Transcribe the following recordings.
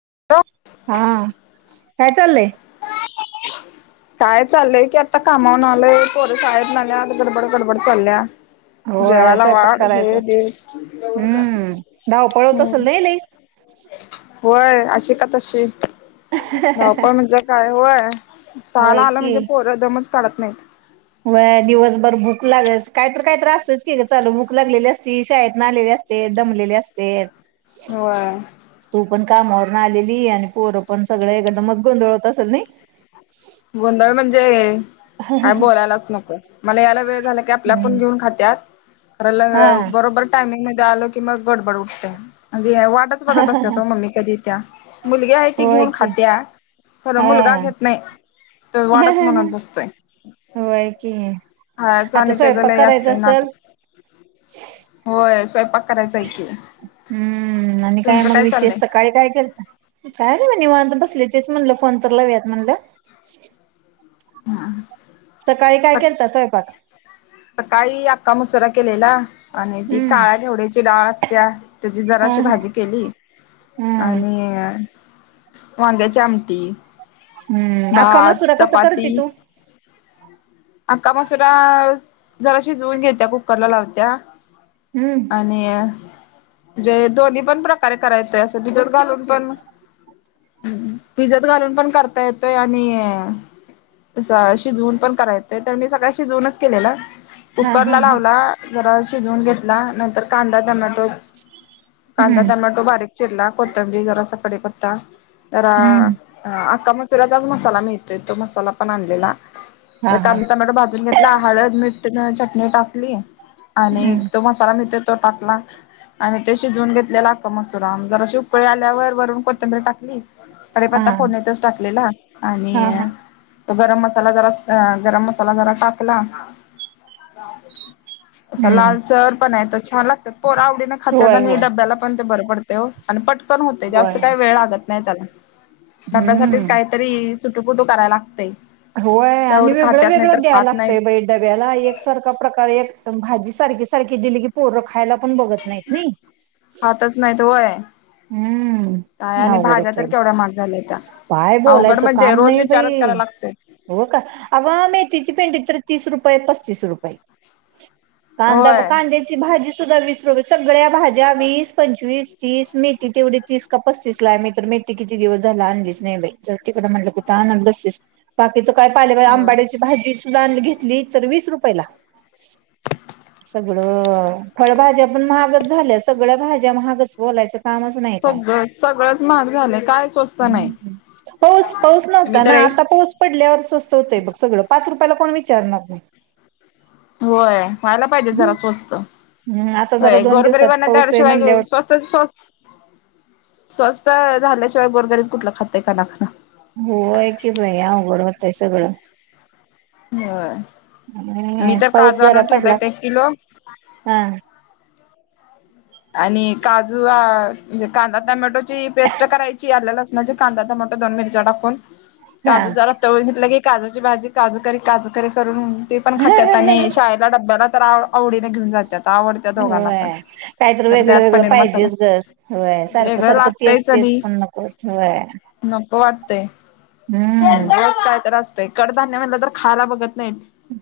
[unintelligible] हा, काय चाललंय? काय चाललंय की, आता कामावन आलोय, पोरं शाळेतनं आल्यात गडबड गडबड चालल्या. होय जेवायला स्वयंपाक वाढ करायचा. हे दे, हम्म धावपळ होत असेल हम्म. नाही लई? [unintelligible] होय, अशी का तशी धावपळ म्हणजे काय होय. ताल होय आला की. म्हणजे पोरं‌ दमच काढत नाहीत. व्हय दिवसभर भूक लागच कायतर कायतर असतंयच की‌ गं चालू, भूक लागलेली असती शाळेतनं आलेली अस तेत, दमलेले असतेत. होय. तू पण कामावरून आलेली आणि पोरं पण सगळं एकदमच गोंधळ होत असेल नाई? गोंधळ म्हणजे काय बोलायलाच नको, मला यायला वेळ झाला की आपल्या आपण हम्म. घेऊन खात्यात. खरं ल, हा बरोबर टायमिंग मध्ये आलो कि मग गडबड उठते. अगं ह्या वाटच बघत असत्यात मम्मी कधी इत्या. मुलगी आहे ती होय घेऊन की खात्या, खर हा. मुलगा घेत नाही. तर वाडचं म्हणत बसतयं. होय की खायाचं आता आणि त्याचं स्वयंपाक लय करायचा असतय नाटक असल होय, स्वयंपाक करायचा हाय की. हम, आणि काय तुमचं मग विशेष चाललंय सकाळी काय केलतं, काय नाही ब निवांत बसले तेच म्हणलं, फोन तर लावुयात म्हणलं. हा. सकाळी काय केलता स्वयंपाक? सकाळी अख्खामसुरा केलेला. आणि ती हम्म काळ्या घेवड्याची डाळ असत्या, त्याची हा जराशी हा भाजी केली. हम्म आणि वांग्याची आमटी हम्म अख्खा भात, मसुरा कसा चपाती. करती तू? अख्खामसुरा जरा शिजवून घेत्या, कुक्करला लावत्या. हम्म आणि अ म्हणजे दोन्ही पण प्रकारे करायचय येतोय, असं भिजत घालून पण भिजत घालून पण करता येतोय आणि असं शिजवून पण कराय येतोय, तर मी सकाळी शिजवूनच केलेला. हा कुकर हा ला हा लावला जरा शिजवून घेतला, नंतर कांदा, टोमॅटो कांदा, हम्म टोमॅटो बारीक चिरला कोथंबीर जरासा कडीपत्ता तर हम्म अख्खा मसुरचाच मसाला मिळतोय, तो मसाला पण आणलेला. हा हा कांदा, टोमॅटो भाजून घेतला हळद, मोठ, चटणी टाकली. आणि हम्म तो मसाला मिळतोय तो टाकला. आणि ते शिजवून घेतलेला अख्खामसुरा जराशी उकळी आल्यावर वरून कोथंबरी टाकली. हा कडीपत्ता फोडनितचं टाकलेला आणि हा हा अ तो गरम मसाला जरास, गरम मसाला जरा टाकला. असा हम्म लालसर पणा येतो, छान! लागतं पोर आवडीने खातात होय आणि होय डब्याला पण बरं पडतय ओ आणि पटकन होतय, जास्त काही वेळ लागत नाही त्याला. हम. तरी सुुटू फुटू करायला लागतय. होय, आणि त्यावर वेगळं खात्यात नाही तर वेगळं द्याय खात नाहीत लागतंय बाई डब्याला एकसारखा प्रकार एक भाजी सारखी सारखी दिली की, पोरं खायला पण बघत नाहीत नाही. खातच नाहीत होय हम. काय? आणि भाज्या तर केवढ्या महाग झाल्यात्या. काय बोलायचं काम नाही बाई लागतोय. हो का? अगं मेथीची पेंडी तीस रुपये पस्तीस रुपये कांदा- होय. कांद्याची भाजी सुधा वीस रुपये सग सगळ्या भाज्या वीस, पंचवीस, तीस मे ती तेवढी तीस का पस्तीस ला आहे, मी तर मेथी किती दिवस झाल आणलीचं नाही बाई, जाऊदे तिकडं म्हटलं कुठं आणतं बसतीस. बाकीच काय पालेभाज्या होय. आंबाड्याची भाजी सुध्दा घेतली तर वीस रुपयेला. सगळं फळभाज्या पण महागच झाल्या, सगळ्या भाज्या महागच बोलायचं कामचं नाही काय? सगळं सगळंच महाग झालंय काय स्वस्त नाही. पाऊस -पाऊस मी नव्हता तर ना. एक आता पाऊस पडल्यावर स्वस्त होतय, बघ सगळं पाच रुपयाला कोण विचारणार नाही. होय, व्हायला पाहिजे जरा स्वस्त. हम्म आता जरा दोन दिवसात गोरगरिबांना पाऊस आहे त्याशिवाय म्हणल्यावर स्वस्तस स्वस्त स्वस्त झाल्याशिवाय, गोरगरिब कुठलं खातयं, कना कना. होय की बाई, अवघड होतय सगळं. होय. मी हम्म तर पाऊस काजू जरा आणून पडला ठेवलेत, एक किलो. हा आणि काजू, कांदा, टोमॅटोची पेस्ट करायची आलं, लसूण म्हणजे कांदा, टमाटा, दोन मिरच्या टाकून हा काजू जरा तळून घेतलं की काजूची भाजी काजूकरी काजूकरी करून ते पण खात्यात आणि शाळेला डब्याला आवडीने घेऊन जात्यात. आवडत्या दोघांना पण होय, काहीतरी वेगळ. तर वेगळं त्यात वेगळं पनीर मसाला पाहिजेच गं होय, सारखं वेगळं सारखं तेच लागतयच तेच आणि पण नको होय. नको वाटतय हम्म काय तर असतंय, कडधान्य म्हणलं तर खायला बघत नाहीत.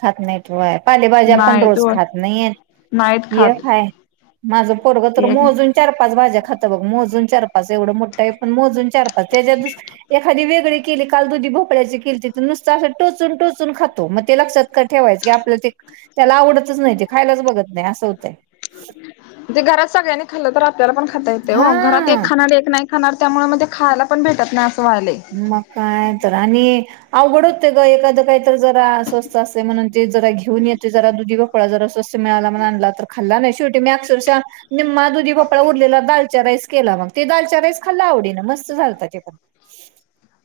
खात नाहीत होय, पालेभाज्या पण नाहीत रोज ओ खात नाहीत एक हाय. माझं पोरग तर ते मोजून चार -पाच भाज्या खातं बघ मोजून चार-पाच. माझ एवढं मोठा आहे, पण मोजून चार -पाच त्याच्या एखादी वेगळी केली काल दुधीभोपळ्याची केलती, नुसतं असं टोचून टोचून खातो म ते लक्षात का ठेवायचं की, आपलं ते त्याला आवडतच नाही ते खायलाच बघत नाही असं होतंय म तेे घरात सगळ्यांनी खाल्लं तर आ आपल्याला पण खाता येतयं ओ घरात हा एक खाणार एक नाही खाणार, त्यामुळे म ते खायला पण भेटत नाही. व्हायलय. मग काय? तर आणि अवघड होतय. एखाद काय तर जरा स्वस्त असतयं म्हणून, ते जरा घेऊन येते जरा दुधी भोपळा जरा स्वस्त मिळाला म्हणून आणला तर खाल्ला नाही, शेवटी मी अक्षरशः निम्मा दुधीभोपळा उरलेला दालच्या राईस केला, मग ते दालच्या राईस खाल्ला आवडी ना मस्त झालता ते पण.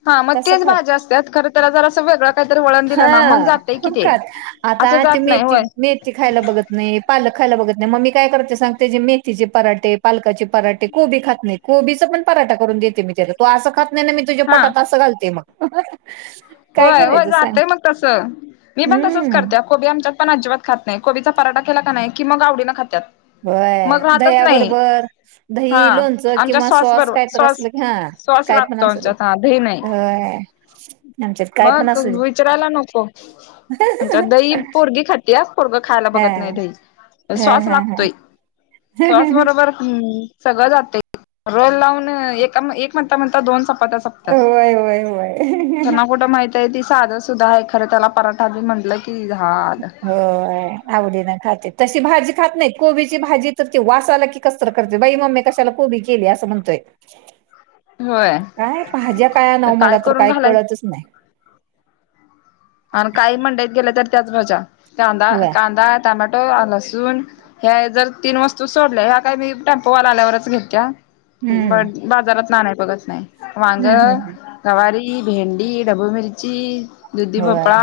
हा, मग तसं तेच खात भाज्या असत्यात, खर तेला जरास काय तर वेगळं काहीतरी वळण दिलं ना मग हा जातय कि ते. खात आता असं ते जात नाही मेथी होय -मेथी खायला बघत नाही, पालक खायला बघत नाही मग मी काय करते सांग? ते जे मेथीचे पराठे, पालकाचे पराठे कोबी खात नाही कोबीचा पण पराठा करून देते मी. तू असं खात नाही ना, मी तुझ्या हा पोटात असं घालते मग. काय होय होय, करायचं सांग जातय मग तस. मी पण तसच हम्म करते, कोबी आमच्यात पण आजिबात खात नाहीत, कोबीचा पराठा केला का नाही की मग आवडीनं खात्यात. होय मग राहतच नाही, दह्याबरोबर हा दही, लोणचं आमच्या किंवा सॉस काय बरोबर तर सॉस असलं की हा साँस काय पण लागतो असू दे आमच्यात आ दही नाही. होय आमच्यात काय पण मग असू दे विचारायला नको, आमच्यात दही पोरगी खात्या. पोरगं खायाला हा बघत नाही दही हा साँस हा हा लागतोय, साँस बरोबर हम सगळं जातयं रोल लावून, एका एक म्हणता म्हणता दोन चपात्या सपतात. होय होय होय. त्यांना कुठं माहित आहे, ती साधं सुद्धा आहे खरे त्याला पराठा बी म्हटलंय. हो होय, आवडीन खात्यात तशी भाजी खात नाहीत, कोबीची भाजी तर वास आला की, कस तर करतयं बाई मम्मे कशाला कोबी केल्या असं म्हणतोय. होय काय भाज्या काय आणावं, मला तर काही कळतच नाही. [inaudible] आण काही मंडईत गेले तर त्याच भाज्या कांदा, होय कांदा, टमाटो ट आल लसून हे्या जर तीन वस्तू सोडल्या, ह्या काय मी टेम्पोवाला आल्यावरच घेतिया? हम्म बट बाजारातन आनाय बघत नाही वांग, हम्म हम्म हम्म. गवारी ती भेंडी, ढबू मिर्ची, दुधी होय भोपळा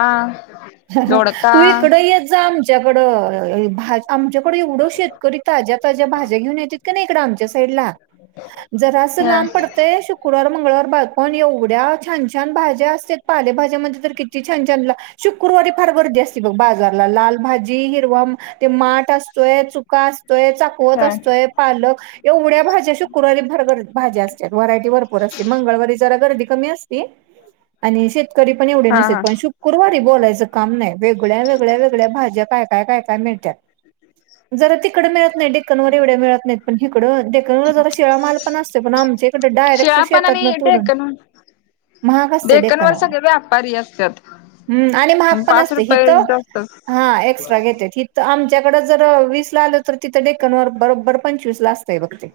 दोडका तू इकड येत जा आमच्याकडं अ अ भा आमच्याकड एवढं शेतकरी ताज्या ताज्या भाज्या घेऊन, येत्यात कनी इकडं आमच्या साइड ला जरा असं ह लांब पडतंय शुकूरवार मंगळवार बाज पण एवढ्या छान छान भाज्या असत्यात पालेभाज्यामध्ये तर किती छान छान शुकूरवारी फार गर्दी असती, बघ बाजारला लाल भाजी, हिरवा भा ते माठ असतोय, चुका असतो तोय, चाकवत ह असतोय, पालक एवढ्या भाज्या शुकुरवारी भरपूर भाज्या असत्यात, व्हरायटी भरपूर असते. मंगळवारी जरा गर्दी कमी असती आणि शेत तरी पण एवढे हा नसेत हा पण शुकुरवारी बोलायचं काम नाही, वेगळ्या वेगळ्या वेगळ्या भाज्या काय काय काय काय मिळत्यात, जरा तिकड मिळत नाही डेक्कन वर मिळत नाही पण तिकड डेक्कन वर जरा शिळ माल पण असतय, पण आमच्या इकड डायरेक्ट शिळा पण शेतात न आणि तोडून डेकन महाग असतय डेकन डेक्कन वर सगळे व्यापारी असतात हम. आणि म्हाग पण पाच असतय हित रुपये जास्त हा एक्स्ट्रा घेत्यात. तर आमच्याकडे जर वीस ला आलं तर तिथं, डेकनवर बरोबर पंचवीस ला असतय. बघते बघते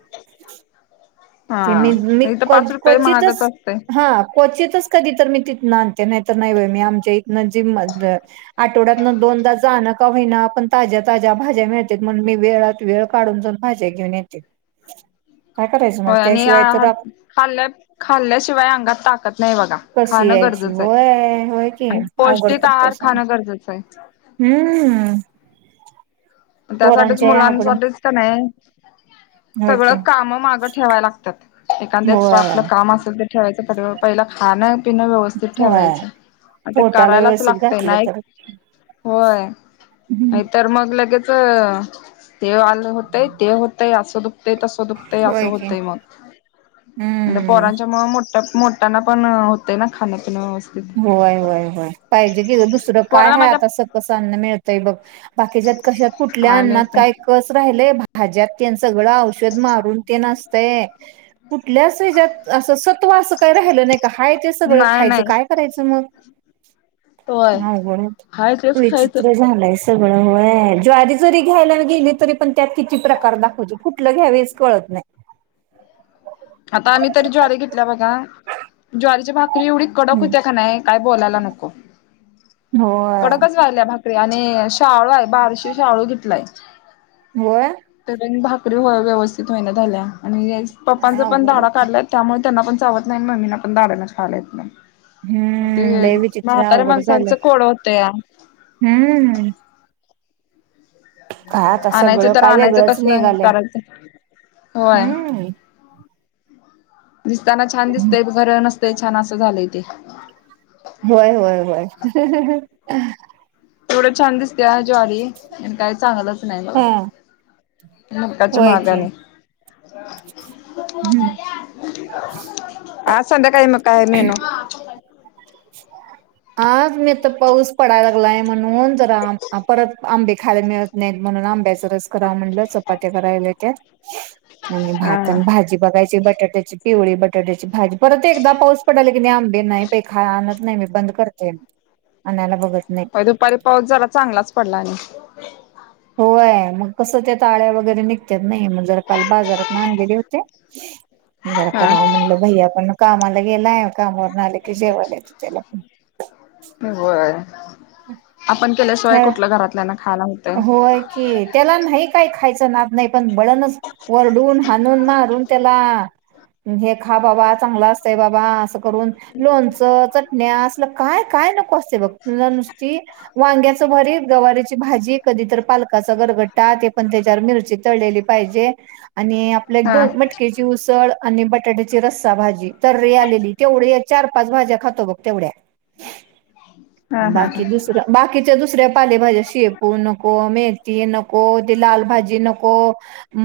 म मी हा इथं पाच रुपये महागच क्वचितच असतय हा क्वचितच कधी तर मी तिथन आणते नाही तर नाही बाई मी आम म्हजे म द आठवड्यातन दोनदा जाणं न का व्हईना आपण ताज्या ताज्या भाज्या मिळत्यात, म्हणून मी वेळात वेळ काढून जाऊन भाज्या घेऊन येते. ह. हो आणि खाल् खाल्ल्याशिवाय अंगात ताकद नाही बघा खाणं गर व्हय होय की अवगड पडतय आहार सारं खाणं गरजेचं आहे हम्म. त्यासाठीच पोरांच्या या अवघड मुलांसाठीच काय नाही. होय सगळ की काम मागं ठेवाय लागत्यात, एखांद एक्स्ट्रा होय आपलं काम असेल ठेवायचं पाठीमागं, पहिला खाणं पिणं व्यवस्थित होय ठेवायचं. ते पोटाला करायलाच व्यवस्थित लागतय, घातलं नाही तर होय हम्म, नाही तर मग लगेच ते वाल होतय ते होतय असं दुख ते तसं दुखतंय असं होय की होतंय, मग हम्म पोरांच्या मूळ मोठ्या त्यात मोठयाना पण होतय, ना खाण् पिन व्हय व्हय व्हय पाहिजे की ग दुसरं काय पोराला हाय? माझ्या आता सकस अन्न मिळतंय बघ- बाकीच्यात कशात कुठल्या काय अन्नात माहित नाही काय कस राहिलय? भाज्यात तेन सगळं औषध मारून तेन असतय. कुठल्याच हेच्यात असं सत्त्व असं काही राहिलं नाही, का हाय ते सगळं नाही खायचं नाही काय? करायचं मग अवघड होतय, हाय तू तेच खायचं विचित्र झालायस. सगळ व्हय ज्वारी जरी घ्यायला गेली तरी, पण त्यात किती प्रकार दाखवतेत कुठलं घ्यावेच कळत नाही. आता आम्ही तरी ज्वारी घेतल्या बघा, ज्वारीची भाकरी एवढी कडक नाही. होतिया का नाही काय? बोलायला नको होय कडकच व्हायल्या आणि शाळू हाय बारशीे शाळू घेतलाय, होय तेन आणि भा चुलीवर व्य व्यवस्थित व्हाईना झाल्या आणि काय पपांच्या पण अवघड दाढा होतंय. काढल्यात त्यामुळ त्यांना पण चावत नाही मम्मीना पण दाडनच खायला येत नाही. हम्म ते लय विचित्र म्हातऱ्या अवघड झालंय माणसांचं कोड होत या. हम्म. हा आता सगळं आणायचं तर काय आणायचं वेगळंच कसं निघालंय? करायचं होय हम्म. दिसताना छान दिसतय खर नसतय छान असं झालंय ते व्हय व्हय व्हय तेवढीच छान दिसतिया ज्वारी पण, काय चांगलंच नाही बघा. हा मकाच्या होय की, महागाने हम. [unintelligible] आज संध्याकाळी मग काय मेनू? [unintelligible] आज मी आता पाऊस पडायला लागलाय, म्हणून जरा आ परत आंबे खायला मिळत नाहीत म्हणून म्हणून आंब्यांचा रस कराव म्हणलं, चपात्या करायला येत्यात आणि भात, हा. आणि भाजी बघायची बटाट्याची पिवळी बटाट्याची भाजी परत एकदा पाऊस पडायला की नाही, आंबे नाही बाई. काय आणत नाही मी बंद करते, आणायला बघत नाही. दुपारी पाऊस झाला, चांगलाच पडला आणि होय, मग कसं त्यात आळ्या वगैरे निघत्यात नाही मग जरा काल बाजारात आणलेले होते. जरा हा करावं म्हणलं, भैया पण कामाला गेलाय कामावर आलं की जेवायला येतय, त्याला. होय. आपण केल्याशिवाय कुठलं घरातल्या ना होय, की त्याला नाही काय खायचा नाद नाही पण बळणच वरडून हाणून मारून त्याला हे खा बाबा चांगलं असतंय बाबा असं करूण लोणच, चटण्या असलं काय काय नको असतय बघं, तेला नुसती वांग चं भरीत गवारीची भाजी कधी तर पालकाचां गरघट्टा ते पण त्याच्यावर मिरची तळलेली पाहिजे. आणि आपल्या एक हा -दोन मटकेची उसळ. आणि बटाट्याची रस्सा भाजी तर्री आलेली, तेवढ्या चार -पाच भाज्या खातो बघ तेवढ्या. हा हा बाकी हा. दुसर बाकीच्या दुसऱ्या पाले भाज्या शेप पू नको मेथी नको ते लाल भाजी नको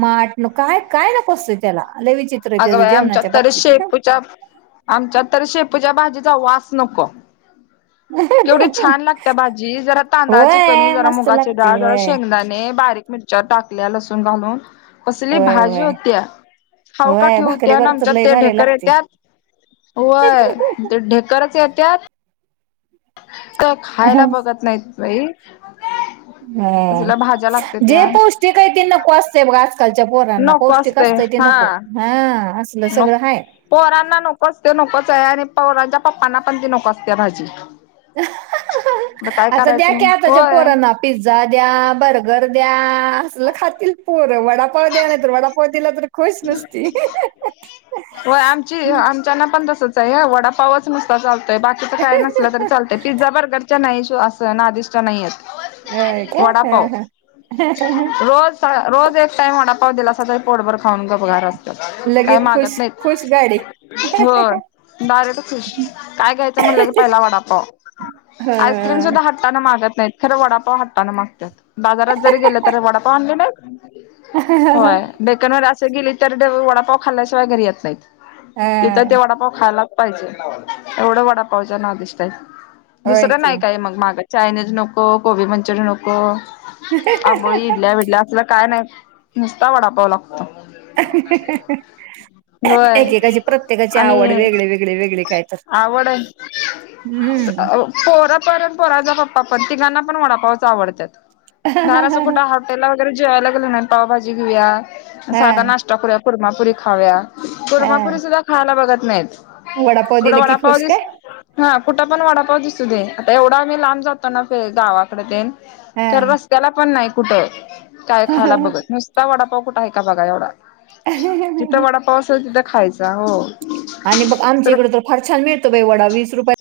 माठ नको काय काय नको असतयं त्याला. लय विचित्र अगं त्याच बाई! आमच्या जेवणाच्या तर बाबतीत शेपूच्या आमच्या तर शेप शेपूच्या भाजीचा वास नको. केवढी छान लागत्या भाजी, जरा तांदळाची कणी होय जरा मस्त मुगाची लागते डाळ, जरा होय शेंगदाणे बारीक मिरच्या टाकल्या, लसूण घालून कसली होय भाजी होय होत्या, खावू का होय ठेवू भाकरी होत्या, ना बरोबर आमच्या लय ते भारी ढेकर लागते येत्यात. होय, ते ढेकरच येत्यात. तर खायला बघत नाहीत, बाई! हअ. कसल्या भाज्या लागते जे त्या पौष्टिक हाय ते नको असतंयब आजकालच्या पोरांना नको पौष्टिक असते असतंय ते नको हा ह. [unintelligible] पोरांना नको ते नकोचय आणि पोरांच्या पप्पांना पण ती नको असतीया भाजी. काय [inaudible] आता द्या करायचं की मग आताच्या होय. पोरांना पिझ्झा द्या. बर्गर द्या. ह असल खातील पोर वडापाव द्या नाहितर वडापाव दिला तर खुश नसती. व्हय आमची ह आमच्यानापण तसचं. वडापावच नुसता चालतोय. बाकीचं काय नसलं तरी चालतय. पिझ्झा बर्गरच्या नाही अस नादिष्ट नाहीयेत. होय का? वडापाव हं ह [inaudible] रोज रोज एक टाइम वडापाव दिलासा तर पोटभर खाऊन गपगार अस- - काय लगेच खुश मागत नाहीत. खुश गाडी हो डायरेक्ट खुश काय घ्यायचं म्हणलं की पहिला वडापाव. आईस्क्रीम हा. सुद्धा हंटान मागत नाही. खरं वडापाव हाट्टान मागत्यात. बाजारात जरी गेल तरी वडापाव आणली नाहीस. होय डेकनवर अस गेली तर वडापाव खाल्ल्याशिवाय घरी येत नाहीत. तिथं ते हा. वडापाव खायलाच पाहिजे. एवढं वडापावच्या नादिष्ट हाईत. होय दुसरं की नाही काय मग मागत चायनीज नको कोबी मंचुरियन नको आबोळी, इडल्या बीडल्या असल काय नाही नुसता वडापाव लागतो. [unintelligible] होय एकेकाची प्रत्येकाची आवड वेगळे वेगळे वेगळे काय तर [inaudible] पोर हम्म पण पोराचा पप्पा पण तिघा पण वडापावच आवडतात बाहेर असं कुठे हा, हॉटेलला वगैरे जेवायला गेलो ना पावभाजी घेऊया साधा नाश्ता करूया कुरमापुरी खाऊया हा. कुरमापुरी सुद्धा खायला बघत नाहीत. वडापाव थोडा दिला की वडापाव खुश दिस काय हा कुठं पण वडापाव दिसू दे आता एवढा मी लांब जातो ना गावाकडे तेन हा. तर रस्त्याला पण नाही कुठं काय खायला बघत नुसता वडापाव कुठं आहे का बघा एवढा जिथं वडापाव असल तिथं खायचा हो आणि बग आमच्या इकडे तर फार छान मिळतो बाई वडा वीस रुपयाला